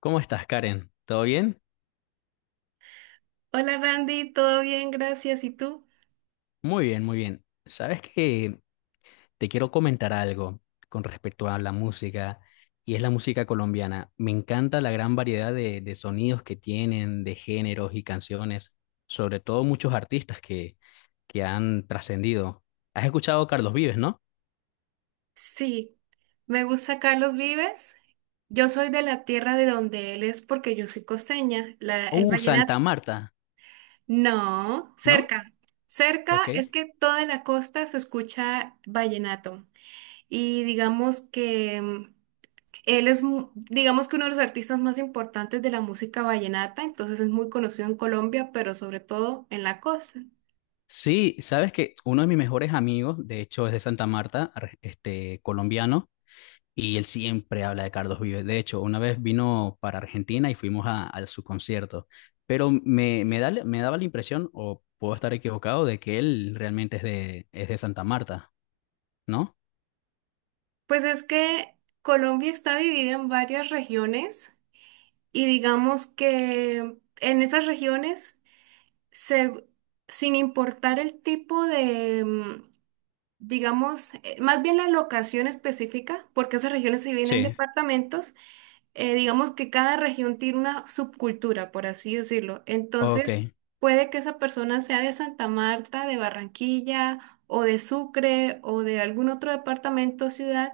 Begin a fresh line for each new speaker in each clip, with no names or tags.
¿Cómo estás, Karen? ¿Todo bien?
Hola Randy, todo bien, gracias. ¿Y tú?
Muy bien, muy bien. Sabes que te quiero comentar algo con respecto a la música, y es la música colombiana. Me encanta la gran variedad de sonidos que tienen, de géneros y canciones, sobre todo muchos artistas que han trascendido. ¿Has escuchado a Carlos Vives, no?
Sí, me gusta Carlos Vives. Yo soy de la tierra de donde él es porque yo soy costeña. El vallenato.
Santa Marta,
No,
¿no?
cerca.
Ok.
Cerca es que toda la costa se escucha vallenato. Y digamos que él es, digamos que uno de los artistas más importantes de la música vallenata, entonces es muy conocido en Colombia, pero sobre todo en la costa.
Sí, sabes que uno de mis mejores amigos, de hecho, es de Santa Marta, colombiano. Y él siempre habla de Carlos Vives. De hecho, una vez vino para Argentina y fuimos a su concierto. Pero me daba la impresión, o puedo estar equivocado, de que él realmente es es de Santa Marta, ¿no?
Pues es que Colombia está dividida en varias regiones. Y digamos que en esas regiones, se- sin importar el tipo de, digamos, más bien la locación específica, porque esas regiones se vienen en
Sí,
departamentos, digamos que cada región tiene una subcultura, por así decirlo.
ok,
Entonces, puede que esa persona sea de Santa Marta, de Barranquilla, o de Sucre, o de algún otro departamento o ciudad.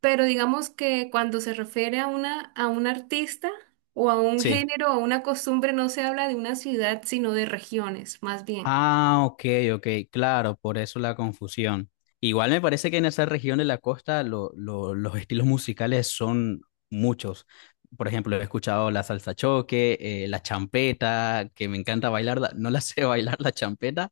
Pero digamos que cuando se refiere a una, a un artista o a un
sí.
género o a una costumbre, no se habla de una ciudad, sino de regiones, más bien.
Ah, ok, ok, claro, por eso la confusión. Igual me parece que en esa región de la costa los estilos musicales son muchos. Por ejemplo, he escuchado la salsa choque, la champeta, que me encanta bailarla. No la sé bailar la champeta,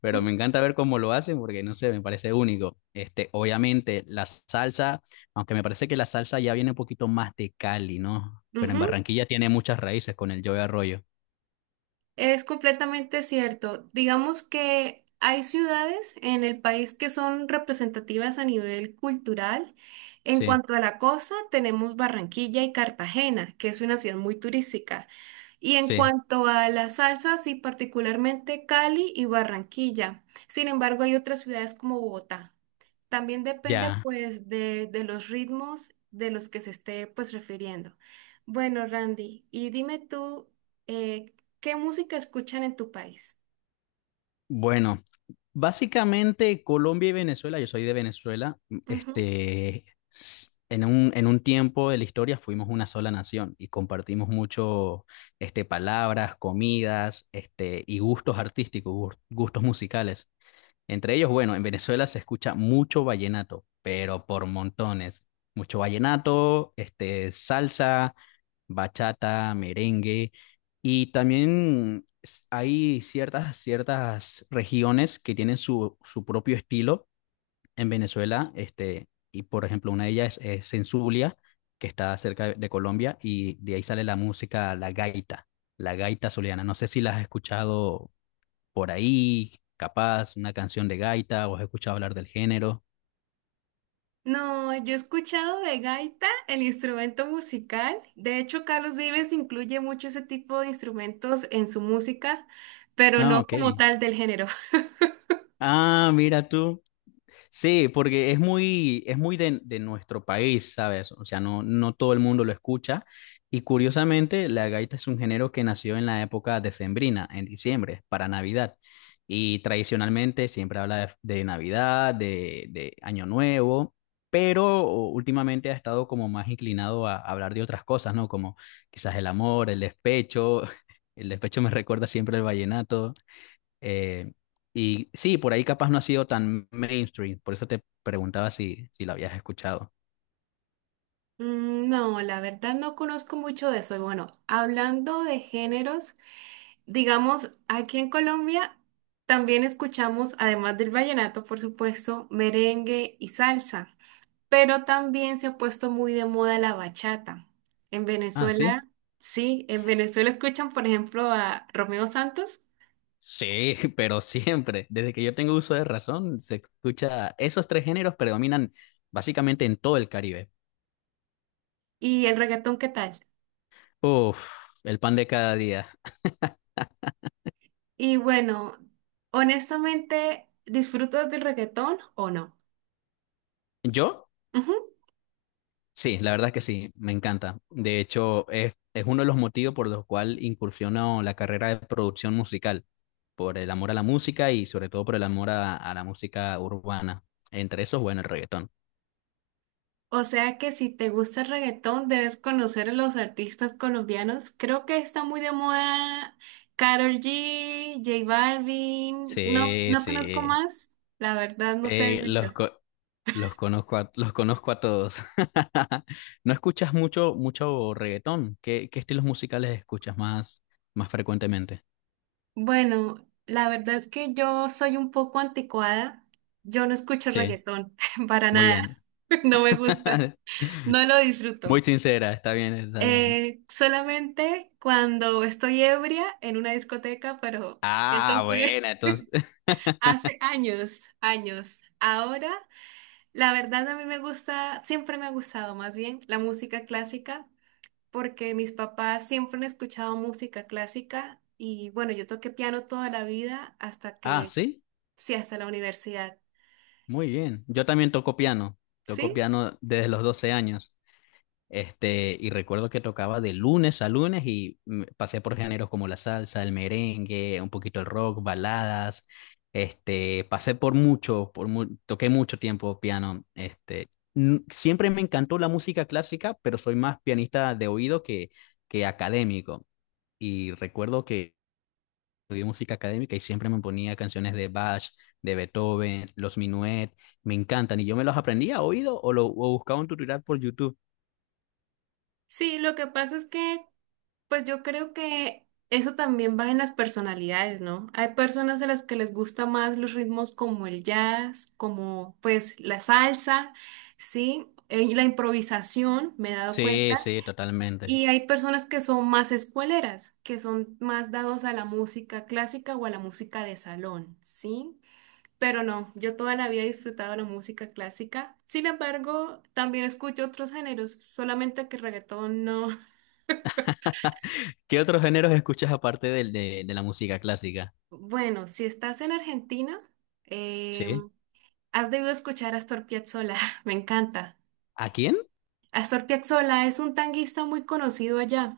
pero
¿Mm?
me encanta ver cómo lo hacen porque no sé, me parece único. Obviamente la salsa, aunque me parece que la salsa ya viene un poquito más de Cali, ¿no? Pero en
Ujú.
Barranquilla tiene muchas raíces con el Joe Arroyo.
Es completamente cierto. Digamos que hay ciudades en el país que son representativas a nivel cultural. En
Sí,
cuanto a la costa, tenemos Barranquilla y Cartagena, que es una ciudad muy turística. Y en
sí,
cuanto a las salsas, sí, particularmente Cali y Barranquilla. Sin embargo, hay otras ciudades como Bogotá. También depende
ya.
pues de los ritmos de los que se esté pues refiriendo. Bueno, Randy, y dime tú, eh, ¿qué música escuchan en tu país?
Bueno. Básicamente, Colombia y Venezuela, yo soy de Venezuela,
Ujú.
en un tiempo de la historia fuimos una sola nación y compartimos mucho, palabras, comidas, y gustos artísticos, gustos musicales. Entre ellos, bueno, en Venezuela se escucha mucho vallenato, pero por montones. Mucho vallenato, salsa, bachata, merengue. Y también hay ciertas regiones que tienen su propio estilo en Venezuela. Y por ejemplo, una de ellas es en Zulia, que está cerca de Colombia, y de ahí sale la música, la gaita zuliana. No sé si la has escuchado por ahí, capaz, una canción de gaita, o has escuchado hablar del género.
No, yo he escuchado de gaita, el instrumento musical. De hecho, Carlos Vives incluye mucho ese tipo de instrumentos en su música, pero
Ah,
no
ok.
como tal del género.
Ah, mira tú. Sí, porque es muy de nuestro país, ¿sabes? O sea, no, no todo el mundo lo escucha. Y curiosamente, la gaita es un género que nació en la época decembrina, en diciembre, para Navidad. Y tradicionalmente siempre habla de Navidad, de Año Nuevo, pero últimamente ha estado como más inclinado a hablar de otras cosas, ¿no? Como quizás el amor, el despecho. El despecho me recuerda siempre el vallenato eh, y sí, por ahí capaz no ha sido tan mainstream, por eso te preguntaba si la habías escuchado.
Mm, no, la verdad no conozco mucho de eso. Y bueno, hablando de géneros, digamos, aquí en Colombia también escuchamos, además del vallenato, por supuesto, merengue y salsa. Pero también se ha puesto muy de moda la bachata. En
Ah, sí.
Venezuela, sí, en Venezuela escuchan, por ejemplo, a Romeo Santos
Sí, pero siempre, desde que yo tengo uso de razón, se escucha, esos tres géneros predominan básicamente en todo el Caribe.
y el reggaetón, ¿qué tal?
Uf, el pan de cada día.
Y bueno, honestamente, ¿disfrutas del reggaetón o no?
¿Yo?
Ujú.
Sí, la verdad que sí, me encanta. De hecho, es uno de los motivos por los cuales incursiono la carrera de producción musical, por el amor a la música y sobre todo por el amor a la música urbana. Entre esos, bueno, el reggaetón.
O sea que si te gusta el reggaetón, debes conocer a los artistas colombianos. Creo que está muy de moda Karol G, J Balvin, no,
Sí,
no conozco
sí.
más, la verdad no sé de
Eh, los,
ellos.
co- los conozco los conozco a todos. ¿No escuchas mucho, mucho reggaetón? Qué estilos musicales escuchas más, más frecuentemente?
Bueno, la verdad es que yo soy un poco anticuada. Yo no escucho
Sí,
reggaetón para
muy
nada.
bien.
No me gusta. No lo
Muy
disfruto.
sincera, está bien, está bien.
Solamente cuando estoy ebria en una discoteca, pero eso
Ah,
fue
bueno, entonces.
hace años, años. Ahora, la verdad a mí me gusta, siempre me ha gustado más bien la música clásica, porque mis papás siempre han escuchado música clásica y bueno, yo toqué piano toda la vida hasta
Ah,
que...
sí,
Sí, hasta la universidad.
muy bien. Yo también toco piano. Toco
Sí,
piano desde los 12 años. Y recuerdo que tocaba de lunes a lunes y pasé por géneros como la salsa, el merengue, un poquito el rock, baladas. Pasé por mucho, toqué mucho tiempo piano. Siempre me encantó la música clásica, pero soy más pianista de oído que académico. Y recuerdo que estudié música académica y siempre me ponía canciones de Bach, de Beethoven, los Minuet, me encantan y yo me los aprendía a oído o lo o buscaba un tutorial por YouTube.
sí, lo que pasa es que, pues yo creo que eso también va en las personalidades, ¿no? Hay personas a las que les gusta más los ritmos como el jazz, como pues la salsa, ¿sí? Y la improvisación, me he dado
Sí,
cuenta.
sí, totalmente.
Y hay personas que son más escueleras, que son más dados a la música clásica o a la música de salón, ¿sí? Pero no, yo toda la vida he disfrutado la música clásica. Sin embargo, también escucho otros géneros, solamente que reggaetón no.
¿Qué otros géneros escuchas aparte de la música clásica?
Bueno, si estás en Argentina, eh,
¿Sí?
has debido escuchar a Astor Piazzolla, me encanta.
¿A quién?
Astor Piazzolla es un tanguista muy conocido allá.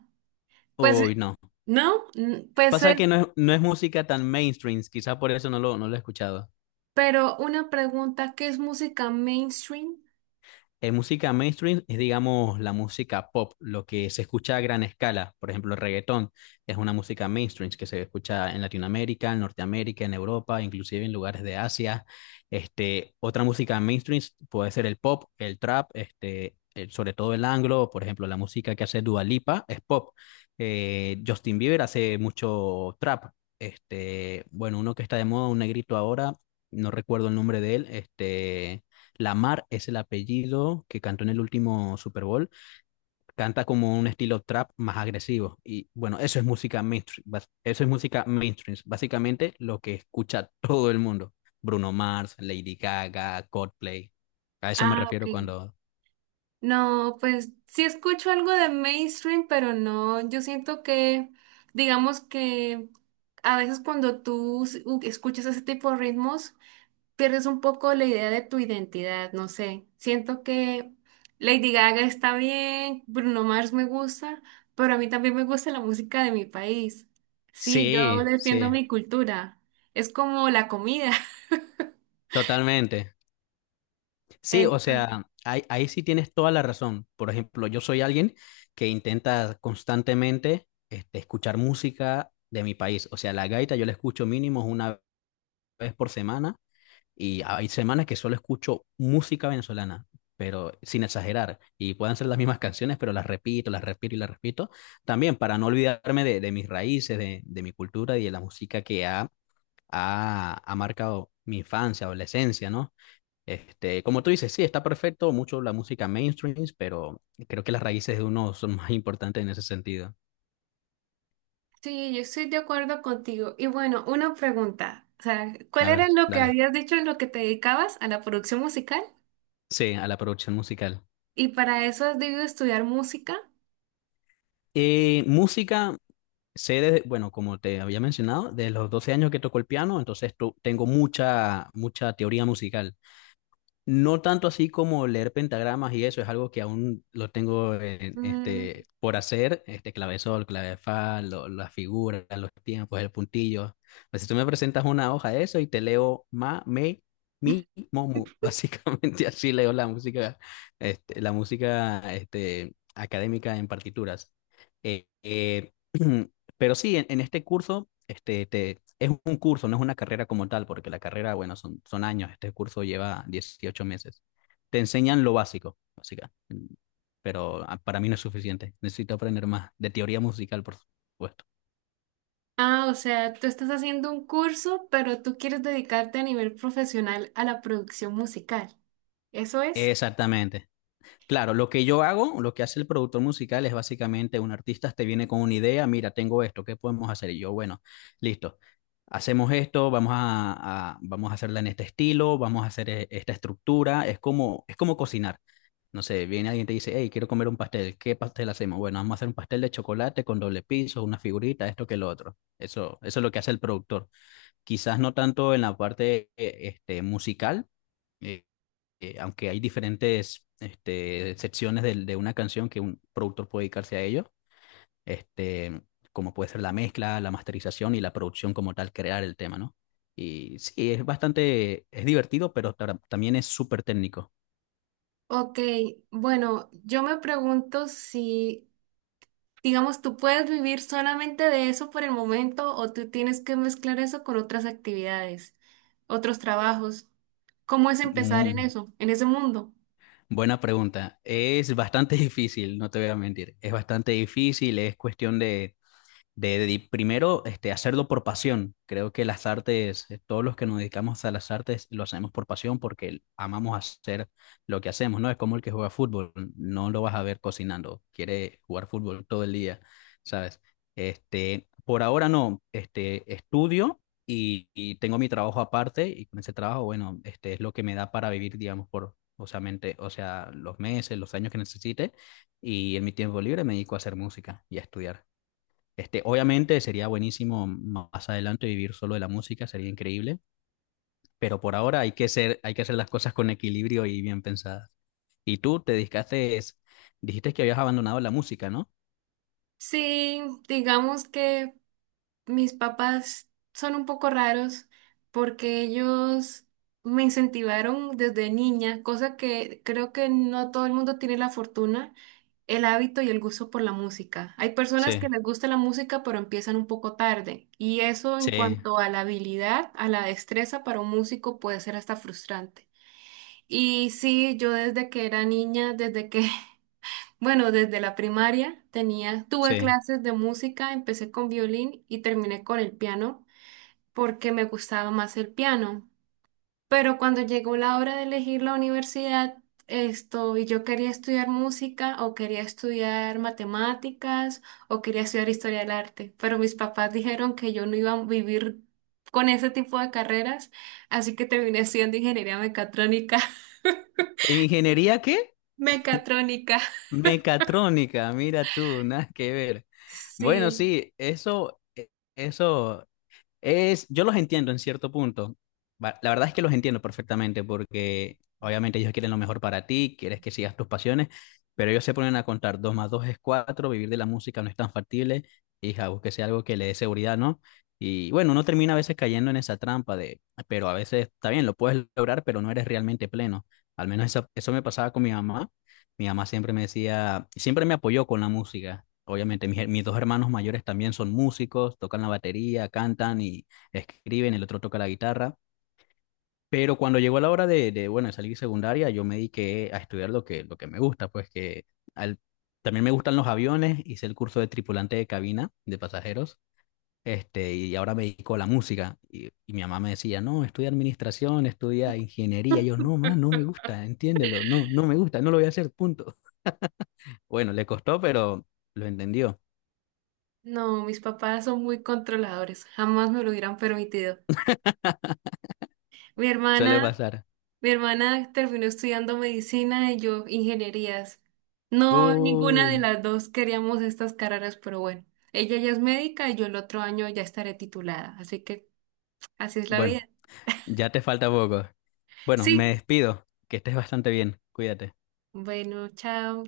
Pues,
Uy, no.
¿no? Mm, pues
Pasa que
él...
no es, no es música tan mainstream. Quizá por eso no lo, no lo he escuchado.
Pero una pregunta, ¿qué es música mainstream?
Música mainstream es, digamos, la música pop, lo que se escucha a gran escala. Por ejemplo, el reggaetón es una música mainstream que se escucha en Latinoamérica, en Norteamérica, en Europa, inclusive en lugares de Asia. Otra música mainstream puede ser el pop, el trap, sobre todo el anglo. Por ejemplo, la música que hace Dua Lipa es pop. Justin Bieber hace mucho trap. Bueno, uno que está de moda, un negrito ahora, no recuerdo el nombre de él. Este Lamar es el apellido que cantó en el último Super Bowl. Canta como un estilo trap más agresivo. Y bueno, eso es música mainstream. Eso es música mainstream. Básicamente lo que escucha todo el mundo. Bruno Mars, Lady Gaga, Coldplay. A eso me
Ah, ok.
refiero cuando...
No, pues sí escucho algo de mainstream, pero no, yo siento que, digamos que a veces cuando escuchas ese tipo de ritmos, pierdes un poco la idea de tu identidad, no sé. Siento que Lady Gaga está bien, Bruno Mars me gusta, pero a mí también me gusta la música de mi país. Sí, yo
Sí,
defiendo
sí,
mi cultura. Es como la comida.
totalmente. Sí, o sea, ahí sí tienes toda la razón. Por ejemplo, yo soy alguien que intenta constantemente escuchar música de mi país. O sea, la gaita yo la escucho mínimo una vez por semana y hay semanas que solo escucho música venezolana, pero sin exagerar. Y pueden ser las mismas canciones, pero las repito y las repito. También para no olvidarme de mis raíces, de mi cultura y de la música que ha marcado mi infancia, adolescencia, ¿no? Como tú dices, sí, está perfecto, mucho la música mainstream, pero creo que las raíces de uno son más importantes en ese sentido.
Sí, yo estoy de acuerdo contigo. Y bueno, una pregunta. O sea, ¿cuál
A
era
ver,
lo que
dale.
habías dicho en lo que te dedicabas a la producción musical?
Sí, a la producción musical.
¿Y para eso has debido estudiar música?
Música sé, desde- bueno, como te había mencionado, de los 12 años que toco el piano, entonces tengo mucha, mucha teoría musical. No tanto así como leer pentagramas y eso, es algo que aún lo tengo
Mm,
por hacer, este clavesol, clave fa, las figuras, los tiempos, el puntillo. Pues si tú me presentas una hoja de eso y te leo ma, me, mi, mo, mu, básicamente así leo la música, la música académica en partituras. Eh, eh, Pero sí, en este curso, es un curso, no es una carrera como tal, porque la carrera, bueno, son años, este curso lleva 18 meses. Te enseñan lo básico, básicamente, pero para mí no es suficiente. Necesito aprender más de teoría musical, por supuesto.
ah, o sea, tú estás haciendo un curso, pero tú quieres dedicarte a nivel profesional a la producción musical. ¿Eso es?
Exactamente, claro, lo que yo hago, lo que hace el productor musical es básicamente un artista te viene con una idea, mira, tengo esto, ¿qué podemos hacer? Y yo, bueno, listo, hacemos esto, vamos a hacerla en este estilo, vamos a hacer esta estructura, es como cocinar. No sé, viene alguien y te dice, hey, quiero comer un pastel, ¿qué pastel hacemos? Bueno, vamos a hacer un pastel de chocolate con doble piso, una figurita, esto que lo otro. Eso es lo que hace el productor. Quizás no tanto en la parte musical, eh, aunque hay diferentes secciones una canción que un productor puede dedicarse a ello, este, como puede ser la mezcla, la masterización y la producción como tal, crear el tema, ¿no? Y sí, es bastante, es divertido, pero también es súper técnico.
Ok, bueno, yo me pregunto si, digamos, tú puedes vivir solamente de eso por el momento o tú tienes que mezclar eso con otras actividades, otros trabajos. ¿Cómo es empezar en
Mm,
eso, en ese mundo?
buena pregunta. Es bastante difícil, no te voy a mentir. Es bastante difícil, es cuestión de primero hacerlo por pasión. Creo que las artes, todos los que nos dedicamos a las artes lo hacemos por pasión porque amamos hacer lo que hacemos, ¿no? Es como el que juega fútbol, no lo vas a ver cocinando, quiere jugar fútbol todo el día, ¿sabes? Por ahora no, estudio y tengo mi trabajo aparte y con ese trabajo, bueno, este es lo que me da para vivir, digamos, por, o sea, mente- o sea, los meses, los años que necesite y en mi tiempo libre me dedico a hacer música y a estudiar. Obviamente sería buenísimo más adelante vivir solo de la música, sería increíble, pero por ahora hay que ser, hay que hacer las cosas con equilibrio y bien pensadas. Y tú te dedicaste, dijiste que habías abandonado la música, ¿no?
Sí, digamos que mis papás son un poco raros porque ellos me incentivaron desde niña, cosa que creo que no todo el mundo tiene la fortuna, el hábito y el gusto por la música. Hay personas que
Sí,
les gusta la música pero empiezan un poco tarde y eso en
sí,
cuanto a la habilidad, a la destreza para un músico puede ser hasta frustrante. Y sí, yo desde que era niña, desde que bueno, desde la primaria tenía, tuve
sí.
clases de música, empecé con violín y terminé con el piano porque me gustaba más el piano. Pero cuando llegó la hora de elegir la universidad, esto, y yo quería estudiar música o quería estudiar matemáticas o quería estudiar historia del arte, pero mis papás dijeron que yo no iba a vivir con ese tipo de carreras, así que terminé estudiando ingeniería mecatrónica.
¿Ingeniería qué?
Mecatrónica.
Mecatrónica, mira tú, nada que ver. Bueno,
Sí.
sí, eso es, yo los entiendo en cierto punto. La verdad es que los entiendo perfectamente porque obviamente ellos quieren lo mejor para ti, quieres que sigas tus pasiones, pero ellos se ponen a contar 2 más 2 es 4, vivir de la música no es tan factible, hija, búsquese algo que le dé seguridad, ¿no? Y bueno, uno termina a veces cayendo en esa trampa de, pero a veces está bien, lo puedes lograr, pero no eres realmente pleno. Al menos eso me pasaba con mi mamá. Mi mamá siempre me decía, siempre me apoyó con la música. Obviamente, mis 2 hermanos mayores también son músicos, tocan la batería, cantan y escriben, el otro toca la guitarra. Pero cuando llegó la hora bueno, de salir secundaria, yo me dediqué a estudiar lo que me gusta, pues que al- también me gustan los aviones, hice el curso de tripulante de cabina de pasajeros, y ahora me dedico a la música. Y mi mamá me decía, no, estudia administración, estudia ingeniería. Yo, no, mamá, no me gusta, entiéndelo, no, no me gusta, no lo voy a hacer, punto. Bueno, le costó, pero lo entendió.
No, mis papás son muy controladores, jamás me lo hubieran permitido. Mi
Suele
hermana
pasar.
Mi hermana terminó estudiando medicina y yo ingenierías. No, ninguna de
Uh,
las dos queríamos estas carreras, pero bueno, ella ya es médica y yo el otro año ya estaré titulada, así que así es la
bueno,
vida.
ya te falta poco. Bueno, me
Sí,
despido. Que estés bastante bien. Cuídate.
bueno, chao.